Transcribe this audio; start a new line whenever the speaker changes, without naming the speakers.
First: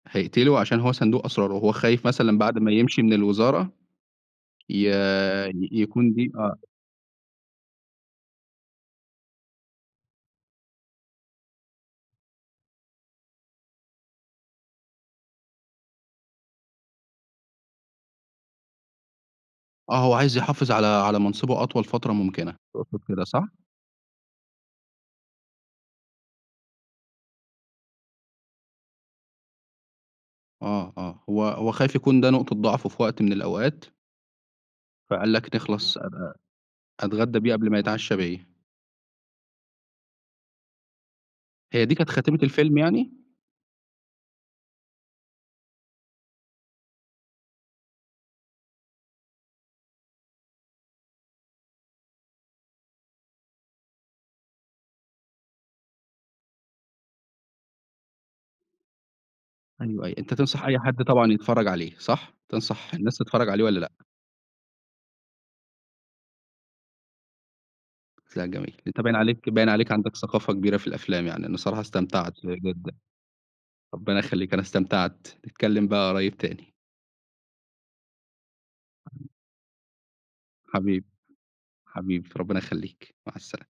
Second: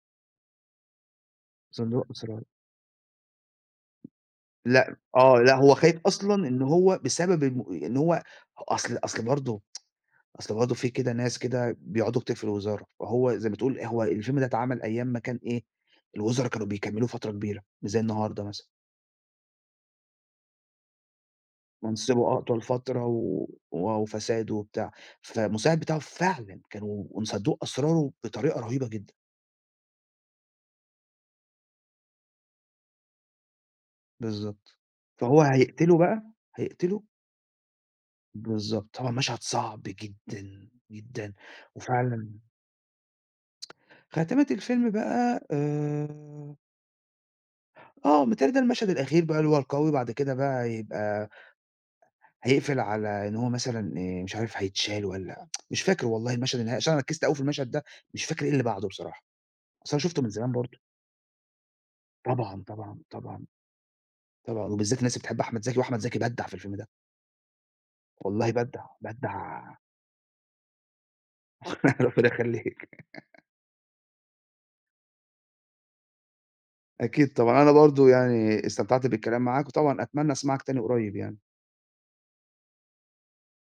هيقتله عشان هو صندوق أسراره، وهو
صندوق
خايف مثلًا
أسراره.
بعد ما يمشي من الوزارة ي
لأ آه. لأ
ي
هو خايف
يكون دي
أصلًا
آه.
إن هو بسبب إنه إن هو أصل أصل برضه أصل برضه في كده ناس كده بيقعدوا كتير في الوزارة، فهو زي ما تقول هو الفيلم ده اتعمل أيام ما كان إيه، الوزرا كانوا بيكمّلوا فترة كبيرة، مش زي النهاردة مثلًا.
آه. هو عايز يحافظ على على منصِبُه أطول فترة
منصِبُه
مُمكنة،
أطول
تقصد
فترة
كده صح؟
و وآه وفساد وبتاع، فالمساعد بتاعه فعلًا كانوا وصندوق أسراره بطريقة رهيبة جدًا.
آه، آه. هو هو خايف يكون ده نقطة ضعفه في وقت من الأوقات.
بالضبط.
فقال
فهو
لك
هيقتله
نخلص
بقي، هيقتله
أتغدّى بيه قبل ما يتعشّى بيّا.
بالضبط. طبعًا مشهد صَعب جدًا، جدًا
هي دي كانت
وفعلًا
خاتمة الفيلم يعني؟
خاتمة الفيلم بقى آآ آه، متهيّأ لي ده المشهد الأخير بقى اللي هو القوي بعد كده بقى هيبقى هيقفل على إن هو مثلًا آآ مش عارف هيتشال والّا مش فاكر والله المشهد النهائي عشان أنا ركِّزت أوي في المشهد ده، مش فاكر إيه اللي بعده بصراحة. أصل أنا
أيوه، أيوه.
شُفته من
أنت
زمان
تنصح
برضه.
أي حد طبعًا يتفرّج عليه صح؟
طبعًا،
تنصح
طبعًا،
الناس
طبعًا.
تتفرّج عليه والّا لأ؟
طبعًا. وبالذات الناس اللي بتحب أحمد زكي وأحمد زكي بدَّع في الفيلم ده.
لأ
والله
جميل.
بدَّع،
أنت باين عليك باين
بدَّع
عليك عندك ثقافة كبيرة في الأفلام، يعني أنا بصراحة
ربنا
استمتعت
يخلّيك.
جدًا. ربنا يخلّيك أنا استمتعت، نتكلّم بقى قريّب تاني.
أكيد طبعًا. أنا برضه يعني استمتعت بالكلام معاك وطبعًا أتمنّى أسمعك تاني
حبيبي.
قريّب يعني.
حبيبي، ربِّنا يخلّيك، مع السلامة.